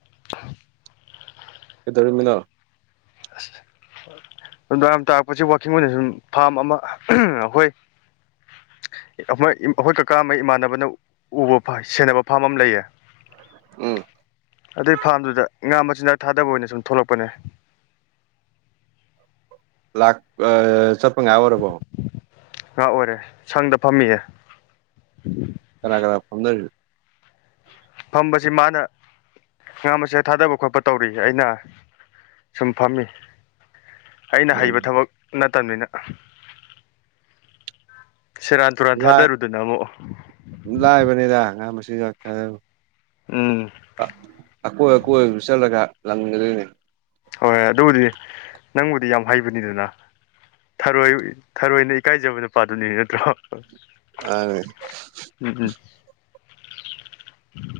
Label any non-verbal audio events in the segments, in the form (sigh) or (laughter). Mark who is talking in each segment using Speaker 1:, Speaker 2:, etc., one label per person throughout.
Speaker 1: (inaudible)
Speaker 2: ꯀꯩꯗꯧꯔꯝꯃꯤꯅ
Speaker 1: ꯑꯁꯦ (inaudible) ꯑꯗꯨ ꯇꯥꯔꯛꯄꯁꯤ ꯋꯥꯛꯀꯤꯡ ꯑꯣꯏꯅ ꯁꯨꯝ ꯐꯥꯝ ꯑꯃ ꯑꯩꯈꯣꯏ ꯑꯩꯈꯣꯏ ꯀꯀꯥ ꯑꯃ ꯏꯃꯥꯟꯅꯕꯅ ꯎꯕ ꯁꯦꯟꯅꯕ ꯐꯥꯝ ꯑꯃ ꯂꯩꯌꯦ
Speaker 2: ꯎꯝ
Speaker 1: ꯑꯗꯨꯏ ꯐꯥꯝꯗꯨꯗ ꯉꯥ ꯃꯆꯤꯟꯖꯥꯛ ꯊꯥꯗꯕ ꯑꯣꯏꯅ ꯁꯨꯝ ꯊꯣꯛꯂꯛꯄꯅꯦ
Speaker 2: ꯂꯥꯛ ꯑ ꯆꯠꯄ ꯉꯥꯏꯒꯥꯛ ꯑꯣꯏꯔꯕꯣ
Speaker 1: ꯉꯥ ꯑꯣꯏꯔꯦ ꯁꯪꯗ ꯐꯝꯃꯤꯌꯦ
Speaker 2: ꯀꯅꯥ ꯀꯅꯥ ꯐꯗꯔ
Speaker 1: ꯐꯝꯕꯁꯤ ꯃꯥꯅ ꯉꯥ ꯃꯁꯦ ꯊꯥꯗꯕ ꯈꯣꯠꯄ ꯇꯧꯔꯤ ꯑꯩꯅ ꯁꯨꯝ ꯐꯝꯃꯤ ꯑꯩꯅ
Speaker 2: ꯎꯝ
Speaker 1: ꯍꯩꯕ ꯊꯕꯛ ꯅꯠꯇꯕꯅꯤꯅ ꯁꯦꯔꯥꯟ ꯇꯨꯔꯥꯟ
Speaker 2: ꯂꯥꯏ
Speaker 1: ꯊꯥꯗꯔꯨꯗꯅ ꯑꯃꯨꯛ
Speaker 2: ꯂꯥꯏꯕꯅꯤꯗ ꯉꯥ
Speaker 1: ꯎꯝ
Speaker 2: ꯑꯀꯣꯏ ꯑꯀꯣꯏꯕꯗꯨ ꯆꯠꯂꯒ ꯂꯪꯗꯔꯅꯦ
Speaker 1: ꯍꯣꯏ ꯑꯗꯨꯕꯨꯗꯤ ꯅꯪꯕꯨꯗꯤ ꯌꯥꯝ ꯍꯩꯕꯅꯤꯗꯅ ꯊꯔꯣꯏ ꯊꯔꯣꯏꯅ ꯏꯀꯥꯏꯖꯕ ꯅꯨꯄꯥꯗꯨꯅꯤ ꯅꯠꯇ꯭ꯔꯣ ꯎꯝ ꯎꯝ
Speaker 2: (unintelligible)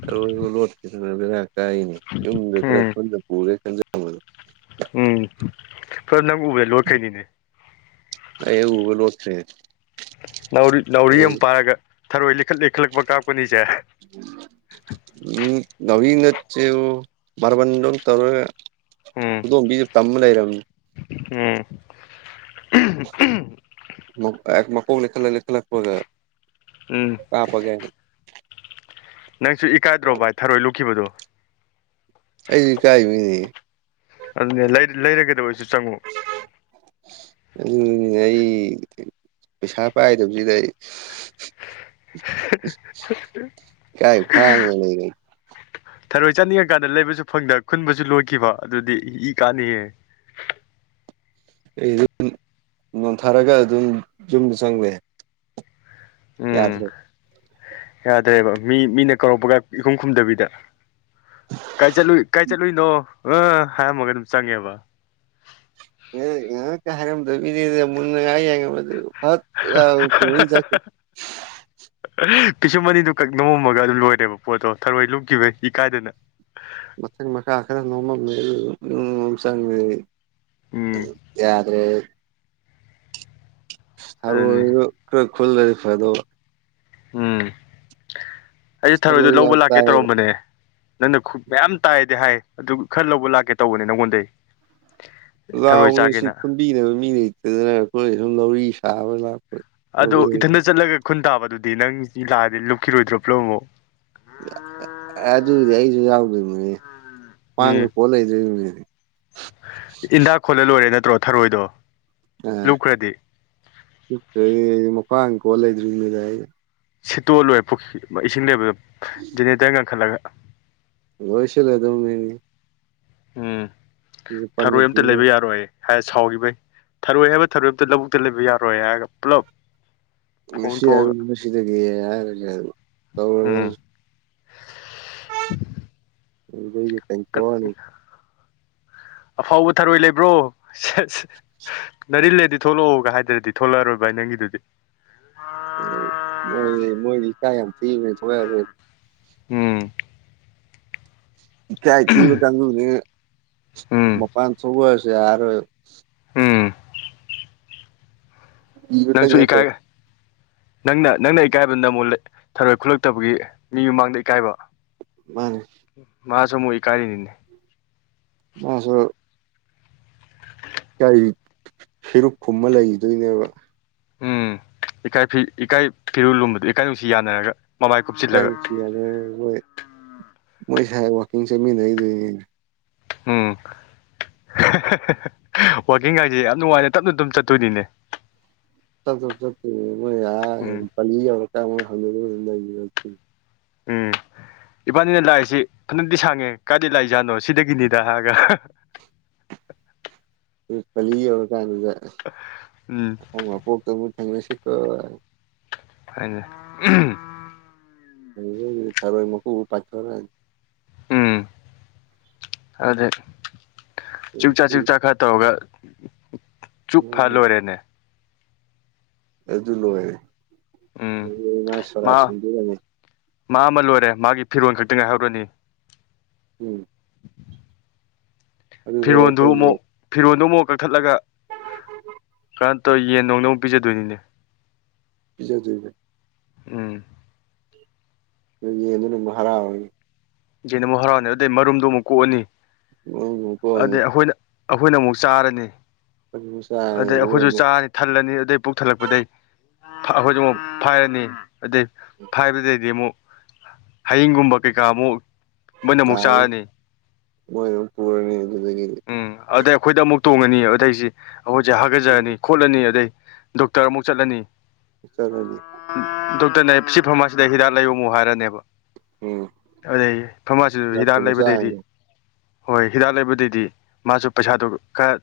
Speaker 2: ꯑꯔꯣꯏꯕ ꯂꯣꯠꯀꯗꯅ ꯕꯦꯔꯥ ꯀꯥꯏꯅꯦ ꯌꯨꯝꯗ
Speaker 1: ꯎꯝ
Speaker 2: ꯈꯔꯗ ꯄꯨꯔꯦ ꯈꯟꯖꯕꯗ
Speaker 1: ꯎꯝ ꯐꯔ ꯅꯪ ꯎꯕ ꯂꯣꯏꯈꯩꯅꯤꯗꯤ
Speaker 2: ꯑꯕꯦꯛ ꯎꯕ ꯂꯣꯠꯈ꯭ꯔꯦ
Speaker 1: ꯅꯥꯎꯔꯤ ꯅꯥꯎꯔꯤ ꯑꯃ ꯄꯥꯔꯒ ꯊꯔꯣꯏ ꯂꯤ ꯏꯈꯠꯂ ꯏ ꯈꯠꯂꯛꯄ ꯀꯥꯞꯀꯅꯤꯁꯦ
Speaker 2: ꯆꯦ ꯃꯥꯔꯕꯟꯗꯧ ꯇꯧꯔꯒ
Speaker 1: ꯎꯝ
Speaker 2: ꯈꯨꯗꯣꯝꯕꯤꯁꯦ ꯇꯝꯃ ꯂꯩꯔꯕꯝꯅꯤ
Speaker 1: ꯎꯝ
Speaker 2: ꯃꯀꯣꯛꯅ ꯈꯜꯂꯛ ꯈꯜꯂꯛꯄꯒ
Speaker 1: ꯎꯝ
Speaker 2: ꯀꯥꯞꯄꯒꯦ
Speaker 1: ꯅꯪꯁꯨ ꯏꯀꯥꯏꯗ꯭ꯔꯣ ꯚꯏ ꯊꯔꯣꯏ ꯂꯨꯈꯤꯕꯗꯣ
Speaker 2: ꯑꯩꯗꯤ ꯏ ꯀꯥꯏ ꯃꯤꯅꯦ
Speaker 1: ꯑꯗꯨꯅꯦ ꯂꯩꯔꯒꯗꯕ ꯑꯣꯏꯁꯨ ꯆꯪꯉꯨ
Speaker 2: ꯎꯝ ꯑꯩ ꯄꯩꯁꯥ ꯄꯥꯏꯗꯕꯁꯤꯗ ꯑꯩ ꯀꯥꯏ ꯈꯥꯡꯒ ꯂꯩ ꯀ
Speaker 1: ꯊꯔꯣꯏ ꯆꯥꯅꯤꯡꯉꯀꯥꯟꯗ ꯂꯩꯕꯁꯨ ꯐꯪꯗ ꯈꯨꯟꯕꯁꯨ ꯂꯣꯏꯈꯤꯕ ꯑꯗꯨꯗꯤ ꯏ ꯀꯥꯅꯤꯍꯦ (inaudible)
Speaker 2: ꯑꯩ ꯑꯗꯨ ꯅꯣꯟꯊꯔꯒ ꯑꯗꯨꯝ ꯌꯨꯝꯗ ꯆꯪꯂꯦ
Speaker 1: ꯎꯝ
Speaker 2: ꯌꯥꯗ꯭ꯔꯔꯤ
Speaker 1: ꯌꯥꯗ꯭ꯔꯦꯕ ꯃꯤ ꯃꯤꯅ ꯀꯧꯔꯛꯄꯒ ꯏꯈꯨꯝ ꯈꯨꯝꯗꯕꯤꯗ ꯀꯥꯏ ꯆꯠꯂꯏ ꯀꯥꯏ ꯆꯠꯂꯨꯏꯅꯣ ꯑ ꯍꯥꯏꯔꯝꯃꯒ ꯑꯗꯨꯝ ꯆꯪꯉꯦꯕ
Speaker 2: ꯑꯦ ꯉ ꯀ ꯍꯔꯝ ꯕꯗ ꯃ (unintelligible)
Speaker 1: ꯄꯤꯁꯨꯝ ꯑꯅꯤꯗꯨ ꯀꯛ ꯅꯣꯃꯝꯃꯒ ꯑꯗꯨꯝ ꯂꯣꯏꯔꯦꯕ ꯄꯣꯠꯇꯣ ꯊꯔꯣꯏ ꯂꯨꯞꯈꯤꯕ ꯏ ꯀꯥꯏꯗꯅ
Speaker 2: ꯃꯊꯪ ꯃꯈ ꯅꯣꯡꯃ ꯆ
Speaker 1: ꯎꯝ
Speaker 2: ꯌꯥꯗꯔꯦ
Speaker 1: ꯑꯗꯨꯅꯦ
Speaker 2: ꯈꯨꯜꯂꯔꯤ ꯐꯥꯏꯗꯣ
Speaker 1: ꯎꯝ ꯑꯩꯁꯨ ꯊꯔꯣꯏꯗ
Speaker 2: ꯊꯔꯣꯏ
Speaker 1: ꯂꯧꯕ
Speaker 2: ꯌꯥꯝ
Speaker 1: ꯂꯥꯛꯀꯦ
Speaker 2: ꯇꯥꯏꯌꯦꯕ
Speaker 1: ꯇꯧꯔꯝꯕꯅꯦ ꯅꯪꯅ ꯈꯨꯠ ꯃꯌꯥꯝ ꯇꯥꯏꯗꯤ ꯍꯥꯏ ꯑꯗꯨ ꯈꯔ ꯂꯧꯕ ꯂꯥꯛꯀꯦ ꯇꯧꯕꯅꯤ ꯅꯪꯉꯣꯟꯗꯩ ꯊꯔꯣꯏ
Speaker 2: ꯂꯥꯎꯅ ꯁꯤ
Speaker 1: ꯆꯥꯒꯦꯅ
Speaker 2: ꯈꯨꯝꯝꯕꯤꯅꯕ ꯃꯤ ꯂꯩꯇꯗꯅ ꯑꯩꯈꯣꯏ ꯁꯨꯝ ꯂꯧꯔꯤ ꯁꯥꯕ ꯂ
Speaker 1: ꯑꯗꯣ ꯏꯊꯟꯇ ꯆꯠꯂꯒ ꯈꯨꯟ ꯇꯥꯕꯗꯨꯗꯤ ꯅꯪꯁꯤ ꯂꯥꯛꯑꯗꯤ ꯂꯨꯞꯈꯤꯔꯣꯏꯗ꯭ꯔꯣ ꯄ꯭ꯂꯣꯃꯣ
Speaker 2: ꯑꯗꯨꯗꯤ ꯑꯩꯁꯨ ꯌꯥꯎꯗꯣꯏꯅꯦꯅꯦ
Speaker 1: ꯎꯝ ꯏꯟꯗꯥꯛ ꯈꯣꯠꯂ ꯂꯣꯏꯔꯦ ꯅꯠꯇ꯭ꯔꯣ ꯊꯔꯣꯏꯗꯣ ꯂꯨꯞꯈ꯭ꯔꯗꯤ
Speaker 2: ꯑ ꯃꯄꯥꯟ ꯀꯣ ꯂꯩꯗ꯭ꯔꯤ ꯃꯤꯗ ꯑꯩ
Speaker 1: ꯁꯤꯠꯇꯣꯜꯂꯣꯏꯦ ꯄꯨꯈ ꯏꯁꯤꯡ ꯂꯩꯕꯗ ꯖꯦꯅꯦꯔꯦꯇꯔ ꯉꯟꯈꯠꯂꯒ
Speaker 2: ꯣꯏꯁꯂ ꯑꯗꯨꯣꯅꯤ
Speaker 1: ꯎꯝ ꯊꯔꯣꯏ ꯑꯝꯇ
Speaker 2: ꯊꯦꯡꯅ
Speaker 1: ꯂꯩꯕ ꯌꯥꯔꯣꯏ ꯍꯥꯏ ꯁꯥꯎꯈꯤꯕꯩ ꯊꯔꯣꯏ ꯍꯥꯏꯕ ꯊꯔꯣꯏ ꯑꯝꯇ ꯂꯧꯕꯨꯛꯇ ꯂꯩꯕ ꯌꯥꯔꯣꯏ ꯍꯥꯏꯔꯒ ꯄꯨꯂꯞ
Speaker 2: ꯉꯁꯤ
Speaker 1: ꯈꯣꯝꯊꯣꯛꯑꯒ
Speaker 2: ꯍꯥꯏꯁꯤꯗꯒꯤ ꯍꯥꯏꯔꯒ ꯑꯗꯨꯝ ꯇꯧꯔ
Speaker 1: ꯎꯝ (inaudible)
Speaker 2: (inaudible)
Speaker 1: ꯑꯐꯥꯎꯕ ꯊꯔꯣꯏ ꯂꯩꯕ꯭ꯔꯣ ꯁꯠꯁ ꯅꯔꯤꯜꯂꯦꯗꯤ ꯊꯣꯛꯂꯛꯑꯣꯒ ꯍꯥꯏꯗ꯭ꯔꯗꯤ ꯊꯣꯛꯂꯛꯑꯔꯣꯏ ꯚꯥꯏ ꯅꯪꯒꯤꯗꯨꯗꯤ
Speaker 2: ꯎ ꯃꯣꯏ ꯃꯣꯏꯗꯤ ꯀꯥꯏꯝ ꯊ ꯊ
Speaker 1: ꯎꯝ
Speaker 2: ꯏꯀꯥꯏ ꯊꯤꯕ ꯀꯥꯡꯗꯨꯅꯦ
Speaker 1: ꯎꯝ
Speaker 2: ꯃꯄꯥꯟ ꯊꯣꯛꯔꯁꯨ ꯌꯥꯔꯣꯏꯕ
Speaker 1: ꯎꯝ ꯅꯪꯁꯨ
Speaker 2: ꯏꯕꯇꯉ ꯇ
Speaker 1: ꯏꯀꯥꯏ ꯅꯪꯅ ꯅꯪꯅ ꯏꯀꯥꯏꯕ ꯅ ꯑꯃꯨꯛ ꯊꯔꯣꯏ ꯈꯨꯠꯂꯛꯇꯕꯒꯤ ꯃꯤ ꯃꯃꯥꯡꯗ ꯏꯀꯥꯏꯕ
Speaker 2: ꯃꯥꯅꯦ
Speaker 1: ꯃꯥꯁꯨ ꯃꯨ ꯏ ꯀꯥꯅꯤ
Speaker 2: ꯃꯥꯁꯨ ꯀ ꯐꯤꯔꯨꯛ ꯀꯨꯝꯕ ꯂꯩꯗꯣꯏꯅꯦꯕ
Speaker 1: ꯎꯝ ꯏꯀꯥꯏ ꯏꯀꯥꯏ ꯐꯤꯔꯨꯜ ꯂꯨꯝꯕꯗꯨ ꯏꯀꯥꯏ ꯅꯨꯡꯁꯤ ꯌꯥꯅꯔꯒ ꯃꯃꯥꯏ
Speaker 2: ꯏ
Speaker 1: ꯀꯨꯞꯁꯤꯜꯂꯒ
Speaker 2: ꯅꯨꯡꯁꯤ ꯃꯣꯏ ꯃꯣꯏ ꯁ ꯋꯥꯛꯀꯤꯡ ꯆꯠꯃꯤꯟꯅꯩꯗꯣꯏꯅꯦ
Speaker 1: ꯎꯝ ꯋꯥꯋꯀꯤꯡ ꯍꯥꯏꯁꯦ ꯌꯥꯝ ꯅꯨꯡꯉꯥꯏꯅ ꯇꯞꯅ ꯇꯝ ꯆꯠꯇꯣꯏꯅꯤꯅꯦ
Speaker 2: ꯆꯠꯠꯇ ꯆꯠꯠꯇꯣꯏ ꯌꯥ
Speaker 1: ꯎꯝ
Speaker 2: ꯀꯔꯀ ꯍ
Speaker 1: ꯎꯝ ꯏꯕꯥꯅꯤꯅ ꯂꯥꯛꯏꯁꯤ ꯐꯅꯗꯤꯤ ꯁꯥꯡꯉꯦ ꯀꯥꯏꯗ ꯂꯥꯏꯏꯖꯥꯠꯅꯣ ꯁꯤꯗꯒꯤꯅꯤꯗ ꯍꯥꯏꯒ (inaudible)
Speaker 2: ꯄꯂꯤ ꯌꯧꯔꯀꯥꯟꯗꯨꯗ
Speaker 1: ꯎꯝ
Speaker 2: ꯑꯁꯪ ꯃꯄꯣꯛꯇ ꯑꯃꯨꯛ ꯊꯦꯡꯅꯁꯤꯀ
Speaker 1: ꯍꯅ
Speaker 2: ꯀꯔꯑꯣꯣꯏ ꯃꯈ ꯄꯊ ꯋꯥꯔ
Speaker 1: ꯎꯝ ꯑꯗꯨꯗꯩ ꯆꯛꯆꯥꯥ ꯆꯛꯆꯥ ꯈꯔ ꯇꯧꯔꯒ ꯆꯨꯞ ꯐ ꯂꯣꯏꯔꯦꯅꯦ ꯎꯝ ꯃꯥ
Speaker 2: ꯂ
Speaker 1: ꯃꯥ ꯑꯃ ꯂꯣꯏꯔꯦ ꯃꯥꯒꯤ ꯐꯤꯔꯣꯜ ꯈꯛꯇ ꯉꯥꯏꯍꯧꯔꯅꯤ
Speaker 2: ꯎꯝ ꯑꯗꯨꯁꯨ
Speaker 1: ꯐꯤꯔꯣꯟꯜꯗꯨ
Speaker 2: ꯑꯩꯈꯣꯏꯒꯤ
Speaker 1: ꯑꯃꯨꯛ ꯐꯤꯔꯣꯟꯜꯗꯨ ꯑꯃꯨꯛ ꯀꯛꯊꯠꯂꯒ ꯀꯔꯅ ꯇꯧꯔ ꯌꯦꯟ ꯅꯅꯨꯡꯗ ꯑꯃꯨꯛ ꯄꯤꯖꯗꯣꯏꯅꯤꯅꯦ
Speaker 2: ꯄꯤꯖꯥꯗꯣꯏꯕ
Speaker 1: ꯎꯝ
Speaker 2: ꯑꯗꯨ ꯌꯦꯟꯗꯨꯅ ꯑꯃꯨꯛ ꯍꯔꯥꯎꯔꯅꯤ
Speaker 1: ꯌꯦꯅ ꯑꯃꯨꯛ ꯍꯔꯥꯎꯅꯤ ꯑꯗꯨꯗꯩ ꯃꯔꯨꯝꯗꯣ ꯑꯃꯨꯛ ꯀꯣꯛꯑꯅꯤ
Speaker 2: ꯎ ꯀꯣꯅꯤ
Speaker 1: ꯑꯗꯩ ꯑꯩꯈꯣꯏꯅ ꯑꯩꯈꯣꯏꯅ ꯑꯃꯨꯛ ꯆꯥꯔꯅꯤ
Speaker 2: ꯑꯃꯨꯛ ꯆꯥꯔꯅꯤ
Speaker 1: ꯑꯗꯩ ꯑꯩꯈꯣꯏꯁꯨ
Speaker 2: ꯑꯃꯨꯛ
Speaker 1: ꯆꯥꯔꯅꯤ ꯊꯜꯂꯅꯤ ꯑꯗꯨꯗꯩ ꯄꯨꯛ ꯊꯜꯂꯛꯄꯗꯩ ꯑꯩꯈꯣꯏꯗꯤ ꯑꯃꯨꯛ ꯐꯥꯏꯔꯅꯤ ꯑꯗꯨꯗꯩ ꯐꯥꯏꯕꯗꯩꯗꯤ ꯑꯃꯨꯛ ꯍꯌꯤꯡꯒꯨꯝꯕ ꯀꯩꯀꯥ ꯑꯃꯨꯛ ꯃꯣꯏꯅ ꯑꯃꯨꯛ ꯆꯥꯔꯅꯤ
Speaker 2: ꯃꯣꯏ ꯄꯔꯅꯤ
Speaker 1: ꯎꯝ ꯑꯗꯩ ꯑꯩꯈꯣꯏꯗ ꯑꯃꯨꯛ ꯇꯣꯡꯉꯅꯤ ꯑꯗꯩꯁꯤ ꯑꯩꯈꯣꯏꯁꯦ ꯍꯥꯒꯠꯆꯔꯅꯤ ꯈꯣꯠꯂꯅꯤ ꯑꯗꯩ ꯗꯣꯛꯇꯔ ꯑꯃꯨꯛ ꯆꯠꯂꯅꯤ
Speaker 2: ꯆꯠꯕꯤ
Speaker 1: ꯅꯦ ꯁꯤ ꯐꯔꯃꯁꯤꯗ ꯍꯤꯗꯥꯛ ꯂꯥꯏꯌꯡꯨ ꯍꯥꯏꯔꯅꯦꯕ
Speaker 2: ꯎꯝ
Speaker 1: ꯑꯗꯩ ꯐꯝꯃꯥꯁꯤꯁꯨ
Speaker 2: ꯆꯥꯛꯄꯨ
Speaker 1: ꯍꯤꯗꯥꯛ
Speaker 2: ꯑꯃꯨꯛ
Speaker 1: ꯂꯩꯕꯗꯩꯗꯤ
Speaker 2: ꯆꯥꯔꯅꯤ
Speaker 1: ꯍꯣꯏ ꯍꯤꯗꯥꯛ ꯂꯩꯕꯗꯩꯗꯤ ꯃꯥꯁꯨ ꯄꯁꯥꯗꯧ ꯀ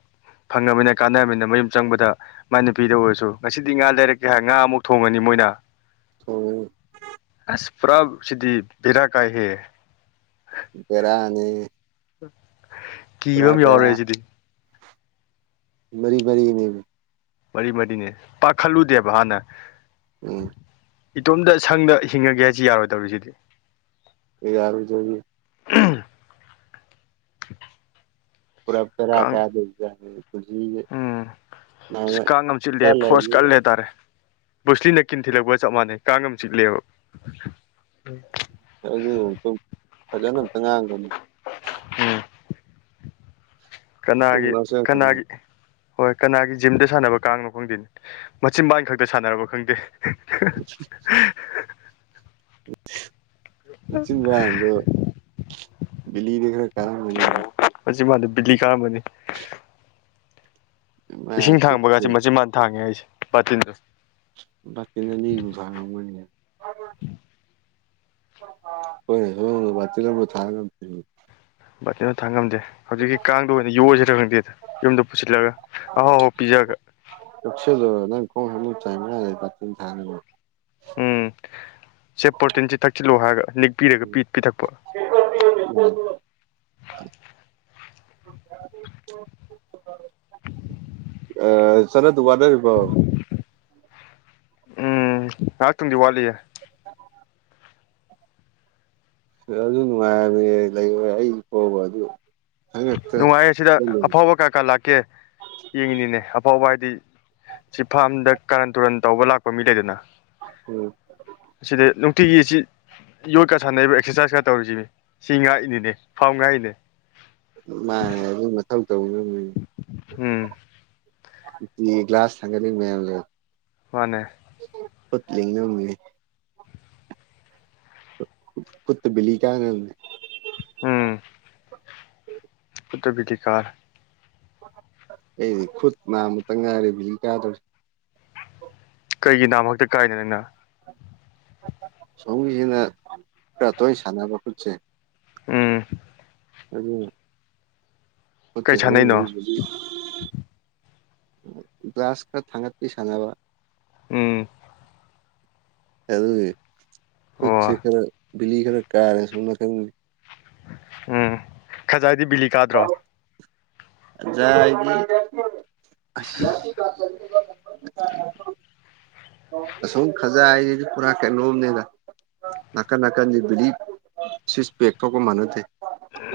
Speaker 1: ꯐꯪꯉꯅꯤꯅ ꯀꯥꯟꯅꯅꯤꯅ ꯃꯌꯨꯝ ꯆꯪꯕꯗ ꯃꯥꯏ ꯅꯨꯄꯤꯗ ꯑꯣꯏꯔꯁꯨ ꯉꯁꯤꯗꯤ ꯉꯥ ꯂꯩꯔꯛꯀꯦ ꯍꯥꯏ ꯉꯥ ꯑꯃꯨꯛ ꯊꯣꯡꯉꯅꯤ ꯃꯣꯏꯅ
Speaker 2: ꯊꯣꯡꯉꯅꯤ
Speaker 1: ꯑꯁ ꯄꯨ꯭ꯔꯥ ꯁꯤꯗꯤ ꯄꯤꯗꯥ ꯀꯥꯏ ꯍꯦ
Speaker 2: ꯄꯦꯔꯅꯤ
Speaker 1: ꯀꯕꯝ ꯌꯥꯎꯔꯔꯦꯁꯤꯗꯤ
Speaker 2: ꯃꯔꯤ ꯃꯔꯤꯅꯦ
Speaker 1: ꯃꯔꯤ ꯃꯔꯤꯅꯦ ꯄꯥꯈꯠꯂꯨꯗꯦꯕ ꯍꯥꯟꯅ
Speaker 2: ꯎꯝ
Speaker 1: ꯏꯇꯣꯝꯇ ꯁꯪꯗ ꯍꯤꯡꯉꯒꯦ ꯍꯥꯏꯁꯤ ꯌꯥꯔꯣꯏꯗꯧꯔꯤꯁꯤꯗꯤ
Speaker 2: ꯌꯥꯔꯨꯖꯌꯦ
Speaker 1: ꯎ
Speaker 2: ꯄꯨꯔꯞ ꯇꯔ ꯀꯗꯖꯦ
Speaker 1: ꯎꯝ ꯀꯥꯡ ꯉꯝ ꯆꯤꯂꯦ
Speaker 2: ꯆꯠ
Speaker 1: ꯐꯣꯔꯁ
Speaker 2: ꯂꯩꯕꯅꯤ
Speaker 1: ꯀꯠꯜꯂꯦ ꯍꯥꯏꯇꯥꯔꯦ ꯕꯨꯨꯁꯂꯤꯅ ꯀꯤꯟ ꯊꯤꯜꯂꯛꯄꯒ ꯆꯞ ꯃꯥꯟꯅꯩ ꯀꯥꯡ ꯑꯃ ꯆꯤꯠꯂꯦꯕ
Speaker 2: ꯑꯗꯨ ꯐꯖꯅ ꯑꯝꯇ ꯉꯥꯡꯕꯅꯤ
Speaker 1: ꯎꯝ
Speaker 2: ꯃꯇꯨꯡ
Speaker 1: ꯀꯅꯥꯒꯤ
Speaker 2: ꯃꯅꯥꯎ ꯆꯪꯉꯛꯀꯅꯨ
Speaker 1: ꯀꯅꯥꯒꯤ ꯍꯣꯏ ꯀꯅꯥꯒꯤ ꯖꯤꯝꯗ ꯁꯥꯟꯅꯕ ꯀꯥꯡꯅꯣ ꯈꯪꯗꯦ ꯃꯆꯤꯟ ꯃꯏ ꯈꯛꯇ ꯁꯥꯟꯅꯔꯕ ꯈꯪꯗꯦ
Speaker 2: (inaudible) ꯆꯤꯟꯕꯗꯣ ꯕꯤꯂꯤꯗ ꯈꯔ ꯀꯔ ꯃꯅꯤꯅꯤ
Speaker 1: ꯍꯧ ꯃꯥꯦ ꯕꯤꯂꯤ ꯀꯥ ꯑꯃꯅꯤꯅꯤ
Speaker 2: ꯃꯥ
Speaker 1: ꯏꯁꯤꯡ
Speaker 2: ꯁꯤꯛꯁꯇꯤ
Speaker 1: ꯊꯥꯡꯕꯒꯁꯤꯦ ꯃꯆꯤꯟ ꯃꯅꯥ ꯊꯥꯡꯉꯦ ꯑꯩꯁꯦ ꯕꯥꯇꯤꯟꯗꯣ
Speaker 2: ꯅꯅꯤ ꯐ ꯑꯣꯏ ꯍꯣꯏ ꯍꯣꯏꯆꯤ ꯂ ꯊꯥ ꯀ ꯊ
Speaker 1: ꯕꯤꯅ ꯊꯥꯡꯉꯝꯗꯦ ꯍꯧꯖꯤꯛꯀꯤ ꯀꯥꯡꯗ ꯑꯣꯏꯅ ꯌꯣꯏꯁꯤꯔ ꯈꯪꯗꯦꯗ ꯌꯨꯝꯗ ꯄꯨꯁꯤꯜꯂꯒ ꯑꯍꯥꯎ ꯑꯍꯥꯎ ꯄꯤꯖꯔꯒ
Speaker 2: ꯦꯗ ꯅꯪ ꯀ ꯍ ꯆ ꯊ
Speaker 1: ꯎꯝ ꯁꯦ ꯄꯣꯔꯇꯤꯟꯁꯤ ꯊꯛꯆꯤꯜꯂꯨ ꯍꯥꯏꯔꯒ ꯅꯤꯦꯛꯄꯤꯔꯒ ꯄ ꯄꯤꯊꯛꯄ
Speaker 2: (unintelligible)
Speaker 1: (unintelligible)
Speaker 2: ꯑ ꯆꯅꯗꯨ ꯋꯥꯗꯔꯔꯤꯕ
Speaker 1: ꯎꯝ ꯍꯥꯏꯥꯛ ꯇꯤꯟꯗꯤ ꯋꯥꯂꯤꯒ
Speaker 2: ꯑꯗꯨ ꯅꯨꯡꯉꯥꯏꯔꯅꯤ ꯂꯩꯔꯦ ꯑꯩ ꯐꯣꯕ ꯑꯗꯨ ꯈꯪꯉꯛꯇ
Speaker 1: ꯅꯨꯡꯉꯥꯏꯌꯦ ꯁꯤꯗ ꯑꯐꯥꯎꯕ ꯀꯌꯥ ꯀꯥ ꯂꯥꯛꯀꯦ ꯌꯦꯡꯉꯤꯅꯤꯅꯦ ꯑꯐꯥꯎꯕ ꯍꯥꯏꯗꯤ ꯁꯤ ꯐꯥꯝꯗ ꯀꯥꯔꯟ ꯇꯨꯔꯟ ꯇꯧꯕ ꯂꯥꯛꯄ ꯃꯤ ꯂꯩꯗꯅ
Speaker 2: ꯎꯝ
Speaker 1: ꯇꯁꯤ ꯌꯣꯠꯀ ꯁꯥꯟꯅꯩꯔꯤꯕ ꯑꯦꯛꯁꯔꯁꯥꯏꯁꯀ ꯇꯧꯔꯤꯁꯤꯅꯤ ꯁꯤ ꯉꯥꯛꯏꯅꯤꯅꯦ ꯐꯥꯝ ꯉꯥꯛꯏꯅꯦ
Speaker 2: ꯃꯥꯅꯦ ꯑꯗꯨꯝ ꯃꯊꯧ ꯇꯧ
Speaker 1: ꯎꯝ
Speaker 2: ꯀ꯭ꯂ꯭ꯂꯥꯁ ꯊꯪꯒꯅꯤ ꯃ ꯂꯩ
Speaker 1: ꯃꯅꯦ
Speaker 2: ꯐꯠꯂꯤꯦ ꯈꯨꯠꯇ ꯕꯤꯂꯤ ꯀꯌꯥꯅꯦ
Speaker 1: ꯎ ꯇꯕꯤꯤꯗꯤꯀꯥ
Speaker 2: ꯑꯩꯗꯤ ꯈꯨꯨꯠ ꯃꯥ ꯑꯃꯨꯛꯇꯪ ꯉꯥꯏꯔꯤꯦ ꯀꯥꯗꯧ
Speaker 1: ꯀꯩꯒꯤ ꯅꯥꯝꯃꯛꯇ ꯀꯥꯏꯅ ꯅꯪꯅ
Speaker 2: ꯁꯁꯤꯅ ꯄꯇꯣꯏ ꯁꯥꯟꯅꯅꯕ ꯈꯠꯁꯦ
Speaker 1: ꯎꯝ
Speaker 2: ꯎꯝ ꯍꯆꯦ
Speaker 1: ꯀꯩ ꯁꯥꯟꯅꯩꯅꯣ
Speaker 2: ꯒ꯭ꯂꯥꯁ ꯈꯔ ꯊꯥꯡꯒꯠꯄꯤ ꯁꯥꯟꯅꯕ
Speaker 1: ꯎꯝ
Speaker 2: ꯍ ꯈꯖꯁꯤ
Speaker 1: ꯑꯣ
Speaker 2: ꯈꯔ ꯕꯤꯜ ꯈꯔ ꯀꯥꯔꯦ ꯁꯅ ꯊ
Speaker 1: ꯎꯝ ꯈꯖꯥꯏꯗꯤ ꯕꯤꯂꯤ ꯀꯥꯗ꯭ꯔꯣ
Speaker 2: ꯌꯥ ꯑꯁꯨꯝ ꯈꯖ ꯍꯥꯏꯁꯤꯁꯨ ꯄꯨꯔꯥ ꯀꯩꯅꯣꯝꯅꯦꯗ ꯅꯥꯀꯟ ꯅꯥꯀꯟꯗꯤ ꯕꯤꯁ ꯄꯦꯛꯒ ꯃꯅꯗꯦ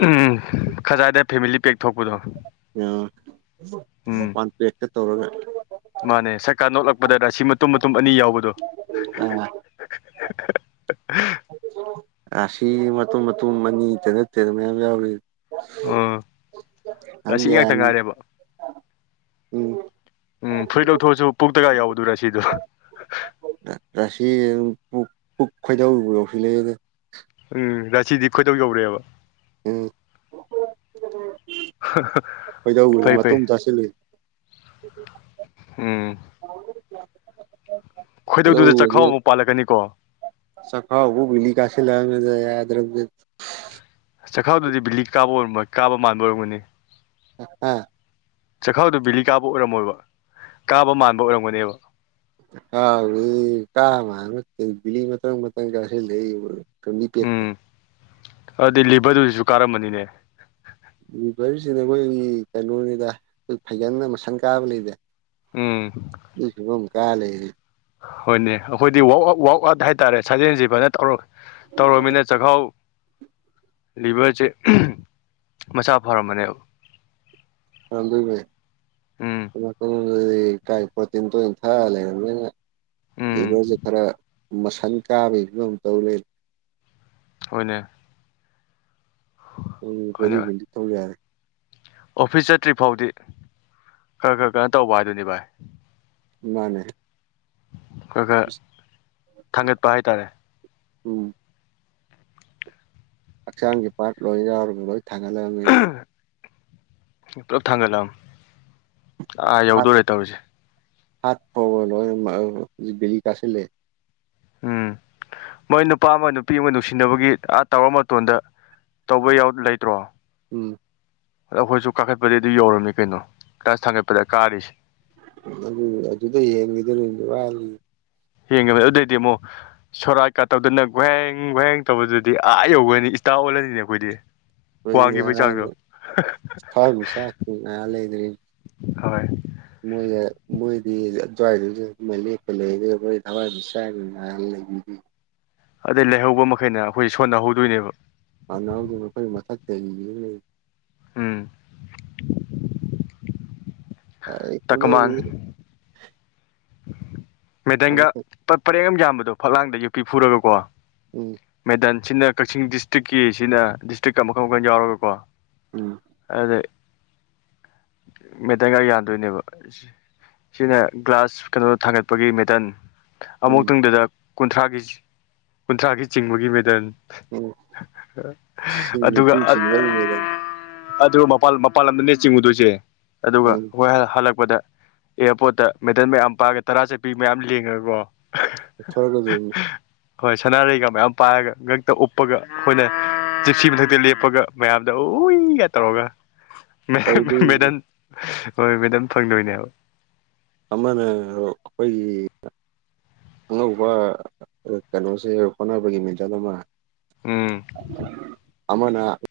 Speaker 1: ꯎꯝ ꯈꯖꯏꯗ ꯐꯦꯃꯤꯂꯤ ꯄꯦꯛ ꯊꯣꯛꯄꯗꯣ ꯎꯝ
Speaker 2: ꯄꯥꯟꯄꯦꯛꯇ ꯇꯧꯔꯒ
Speaker 1: ꯃꯥꯅꯦ ꯁꯔꯥ ꯅꯣꯛꯂꯛꯄꯗ ꯔꯁꯤ ꯃꯇꯨꯝ ꯃꯇꯨꯝ ꯑꯅꯤ ꯌꯥꯎꯕꯗꯣ
Speaker 2: ꯑꯁꯤꯥꯁꯤ ꯃꯇꯨꯝ ꯃꯇꯨꯝ ꯑꯅꯤ ꯇꯦꯔ ꯇꯦꯔ ꯃꯌꯥꯝ ꯌꯥꯎꯔꯤ
Speaker 1: ꯑ ꯔꯥꯁꯤ
Speaker 2: ꯊꯖ
Speaker 1: ꯉꯥꯛꯇ ꯉꯥꯏꯔꯦꯕ
Speaker 2: ꯎꯝ
Speaker 1: ꯎꯝ ꯐꯨꯔꯤꯠ ꯂꯧꯊꯣꯛꯑꯁꯨ ꯄꯨꯛꯇꯒ ꯌꯥꯎꯗꯨꯔꯥ ꯁꯤꯗꯣ
Speaker 2: ꯄꯨ ꯄꯨꯛ ꯈꯣꯏꯗꯧꯕ ꯌꯧꯁꯤ ꯂꯩꯛꯦꯗ
Speaker 1: ꯎꯝ ꯔꯁꯤꯗꯤ ꯈꯣꯏꯗꯧ ꯌꯧꯔꯛꯑꯦꯕ
Speaker 2: ꯎꯝ ꯀꯩꯗꯧꯦ
Speaker 1: ꯐꯩ ꯐꯩ
Speaker 2: ꯃꯇꯨꯡ ꯇꯥꯁꯤꯂꯨꯏ
Speaker 1: ꯎꯝ
Speaker 2: (inaudible)
Speaker 1: ꯈꯣꯏꯗꯧꯗꯨꯗ ꯆꯈꯥꯎ
Speaker 2: ꯂꯧꯦ
Speaker 1: ꯑꯃꯨꯛ ꯄꯥꯜꯂꯛꯀꯅꯤꯀꯣ
Speaker 2: ꯆꯀꯕꯨ ꯕꯤꯂꯤ ꯀꯥꯁ ꯂꯅꯖꯥꯏ ꯗ꯭ꯔꯗꯤ
Speaker 1: ꯆꯈꯥꯎꯗꯨꯗꯤ ꯕꯤꯂꯤꯛ ꯀꯥꯕ ꯑꯣꯏꯔꯝ ꯀꯥꯕ ꯃꯥꯟꯕ ꯑꯣꯏꯔꯝꯒꯅꯤ
Speaker 2: ꯑꯥ
Speaker 1: ꯆꯈꯥꯎꯗꯨ ꯕꯤꯦꯂꯤ ꯀꯥꯕ ꯑꯣꯏꯔꯝꯃꯣꯏꯕ ꯀꯥꯕ ꯃꯥꯟꯕ ꯑꯣꯏꯔꯝꯒꯅꯦꯕ
Speaker 2: ꯑꯥꯎ ꯀꯥ ꯃꯥꯅꯕꯤꯂꯤ ꯃꯊꯪ ꯃꯊꯪ ꯀꯁꯤ ꯂꯩ ꯐ ꯃꯤ ꯄꯦꯛꯇ
Speaker 1: ꯎꯝ ꯑꯗꯨꯗꯤ ꯂꯤꯚꯔꯗꯨꯗꯨꯁꯨ ꯀꯥꯔꯝꯕꯅꯤꯅꯦ
Speaker 2: ꯚꯔꯁꯤꯅ ꯑꯩꯈꯣꯏꯒꯤ ꯀꯩꯅꯣꯅꯤꯗ ꯑꯩꯈꯣꯏ ꯐꯩꯒꯟꯅ ꯃꯁꯟ ꯀꯥꯕ ꯂꯩꯕ
Speaker 1: ꯎꯝ
Speaker 2: ꯀꯂꯒꯤ
Speaker 1: ꯍꯣꯏꯅꯦ ꯑꯩꯈꯣꯏꯗꯤꯋ ꯋꯥꯛ ꯑꯥꯎꯠ ꯍꯥꯏꯇꯥꯔꯦ ꯁꯥꯖꯦꯜꯁꯤ ꯐꯅ ꯇꯧꯔꯒꯦ ꯇꯧꯔꯃꯤꯅ ꯆꯥꯛꯈꯥꯎ ꯂꯤꯚꯔꯁꯦ ꯃꯆꯥ ꯐꯔꯝꯝꯕꯅꯦꯕ
Speaker 2: ꯑꯗ
Speaker 1: ꯎꯝ
Speaker 2: ꯀꯥꯏ ꯄꯊꯅ ꯇ ꯊꯥ ꯂꯩꯦ
Speaker 1: ꯎꯝ
Speaker 2: ꯤꯚꯔꯁꯦ ꯈꯔ ꯃꯁꯟ ꯀꯥꯕꯒꯤ ꯐꯤꯕꯝ ꯇꯧ ꯂꯩ
Speaker 1: ꯍꯅꯦ
Speaker 2: ꯎꯝ ꯗꯤ ꯊꯧ ꯌꯥꯔꯦ
Speaker 1: ꯑꯣꯐꯤꯁ ꯆꯠꯇ꯭ꯔꯤ ꯐꯥꯎꯗꯤ ꯈꯔ ꯈꯔ ꯈꯔ ꯇꯧꯕ ꯍꯥꯏꯗꯨꯅꯤ ꯚꯥꯏ
Speaker 2: ꯃꯥꯅꯦ
Speaker 1: ꯈꯔ ꯈꯔ ꯊꯥꯡꯒꯠꯄ ꯍꯥꯏꯇꯥꯔꯦ
Speaker 2: ꯎꯝ ꯍꯛꯆꯥꯡꯒꯤ ꯄꯥꯔꯠ ꯂꯣꯏ ꯌꯥꯎꯔꯒ ꯂꯣꯏ ꯊꯥꯡꯒꯠꯂꯑꯃꯦ
Speaker 1: ꯄꯨꯂꯞ ꯊꯥꯡꯒꯠꯂꯛꯑꯝ ꯑꯥ ꯌꯧꯗꯣꯔꯦ ꯇꯧꯔꯤꯁꯦ
Speaker 2: ꯍꯠ ꯐꯕꯣꯏ ꯛ ꯑꯥꯁꯦ
Speaker 1: ꯎꯝ ꯃꯣꯏ ꯅꯨꯄꯥ ꯑꯃ ꯅꯨꯄꯤ ꯑꯃ ꯅꯨꯡꯁꯤꯅꯕꯒꯤ ꯑꯥ ꯇꯧꯔ ꯃꯇꯣꯟꯗ ꯇꯧꯕ ꯌꯥ ꯂꯩꯇ꯭ꯔꯣ
Speaker 2: ꯎꯝ
Speaker 1: ꯑꯗꯣ ꯑꯩꯈꯣꯏꯁꯨ ꯀꯥꯈꯠꯄꯗꯤꯩ ꯑꯗꯨ ꯌꯧꯔꯝꯅꯤ ꯀꯩꯅꯣ ꯈꯁ ꯊꯥꯡꯒꯠꯄꯗ ꯀꯥꯔꯤꯁꯦ
Speaker 2: ꯑꯗꯨ ꯑꯗꯨꯗ ꯍꯦꯟꯈꯤꯗꯅꯗꯤ ꯋꯥꯜꯂꯤ
Speaker 1: ꯍꯦꯡꯉꯕꯅꯤ ꯑꯗꯨꯗꯏꯗꯤ ꯑꯃꯨꯛ ꯁꯣꯔꯥ ꯀꯥꯠꯇꯧꯗꯅ ꯒ꯭ꯋꯍꯦꯡ ꯒꯨꯋꯍꯦꯡ ꯇꯧꯕꯗꯨꯗꯤ ꯑꯥ ꯌꯧꯒꯅꯤ ꯇꯥ ꯑꯣꯜꯂꯅꯤꯅꯦ ꯑꯩꯈꯣꯏꯗꯤ ꯋꯥꯡꯈꯤꯕꯒꯤ
Speaker 2: ꯑꯩꯣꯏ
Speaker 1: ꯆꯥꯡꯗꯣ
Speaker 2: ꯐ ꯆꯥꯛ ꯉ ꯂꯩꯗ꯭ꯔꯤ
Speaker 1: ꯍꯣꯏ
Speaker 2: ꯃꯣꯏꯅ ꯃꯣꯏꯗꯤ ꯑꯗꯨꯋꯥꯏꯗꯨꯁꯨ ꯑꯗꯨꯃꯥꯏꯅ ꯂꯦꯞꯄ ꯂꯩ ꯑꯗꯨꯒ ꯃꯣꯏ ꯊꯋꯥꯏꯗꯨ ꯁꯥꯏ
Speaker 1: ꯑꯗꯩ ꯂꯩꯍꯧꯕ ꯃꯈꯩꯅ ꯑꯩꯈꯣꯏ ꯁꯣꯟꯅꯍꯧꯗꯣꯏꯅꯦꯕ
Speaker 2: ꯃꯅꯥꯎꯗꯨ ꯃꯈꯈꯣꯏ ꯃꯊꯛꯇꯕꯤꯗꯨꯅ ꯂꯩꯔꯤ
Speaker 1: ꯎꯝ
Speaker 2: ꯑ ꯈꯝꯗ
Speaker 1: ꯃꯦꯗꯪꯒ ꯄꯔꯦꯡ ꯑꯃ ꯌꯥꯝꯕꯗꯣ ꯐꯛꯂꯥꯡꯗ ꯌꯄꯤ ꯐꯨꯔꯒꯀꯣ
Speaker 2: ꯎꯝ
Speaker 1: ꯃꯦꯗꯥꯟ ꯁꯤꯅ ꯀꯛꯆꯤꯡ ꯗꯤꯁꯇ꯭ꯔꯤꯛꯀꯤ ꯁꯤꯅ ꯗꯤꯁꯇ꯭ꯔꯤꯛꯀ ꯃꯈꯟ ꯃꯈꯜ ꯌꯥꯎꯔꯒꯀꯣ
Speaker 2: ꯎꯝ
Speaker 1: ꯑ ꯃꯦꯇꯒ ꯌꯥꯟꯗꯣꯏꯅꯦꯕ ꯁꯤꯅ ꯒ꯭ꯂꯥꯁ ꯀꯩꯅꯣ ꯊꯥꯡꯒꯠꯄꯒꯤ ꯃꯦꯇꯟ
Speaker 2: ꯎꯝ
Speaker 1: ꯑꯃꯨꯛꯛꯇꯪꯗꯨꯗ ꯀꯨꯟꯊ꯭ꯔꯥꯒꯤ ꯀꯨꯟꯊ꯭ꯔꯥꯒꯤ ꯆꯤꯡꯕꯒꯤ ꯃꯦꯗꯜ
Speaker 2: ꯎꯝ ꯁꯤ
Speaker 1: ꯑꯗꯨꯒ
Speaker 2: ꯅꯤꯐꯨ ꯆꯤꯡꯗꯧꯔꯤ ꯃꯦꯗꯥꯝ
Speaker 1: ꯑꯗꯨꯒ ꯃꯥꯟ ꯃꯄꯥꯟ ꯂꯝꯗꯅꯦ ꯆꯤꯡꯉꯨꯗꯣꯏꯁꯦ ꯑꯗꯨꯒ
Speaker 2: ꯎꯝ
Speaker 1: ꯑꯩꯣꯏ ꯍꯜꯂꯛꯄ ꯗ ꯑꯦꯌꯥꯔꯄꯣꯔꯠꯇ ꯃꯦꯗꯜ ꯃꯌꯥꯝ ꯄꯥꯒ ꯇꯔꯥ ꯆꯠꯄꯤ ꯃꯌꯥꯝ ꯂꯦꯡꯉꯒꯀꯣ
Speaker 2: ꯊꯔꯒ ꯑꯗꯨꯅꯤ
Speaker 1: ꯍꯣꯏ ꯁꯅꯥꯔꯩꯒ ꯃꯌꯥꯝ ꯄꯥꯏꯔꯒ ꯉꯛꯇ ꯎꯞꯄꯒ ꯑꯩꯈꯣꯏꯅ ꯆꯤꯞꯁꯤ ꯃꯊꯛꯇ ꯂꯦꯞꯄꯒ ꯃꯌꯥꯝꯗ ꯎꯏꯒ ꯇꯧꯔꯒ
Speaker 2: ꯇꯧꯗꯣꯏꯅꯤ
Speaker 1: ꯃꯦꯗꯥ ꯍꯣꯏ ꯃꯦꯗꯥꯝ ꯐꯪꯗꯣꯏꯅꯦꯕ
Speaker 2: ꯑꯃꯅ ꯑꯩꯈꯣꯏꯒꯤ ꯑꯅꯧꯕ ꯀꯩꯅꯣꯁꯦ ꯍꯣꯠꯅꯕꯒꯤ ꯃꯦꯗꯜ ꯑꯃ
Speaker 1: ꯎꯝ
Speaker 2: ꯑꯃꯅꯥ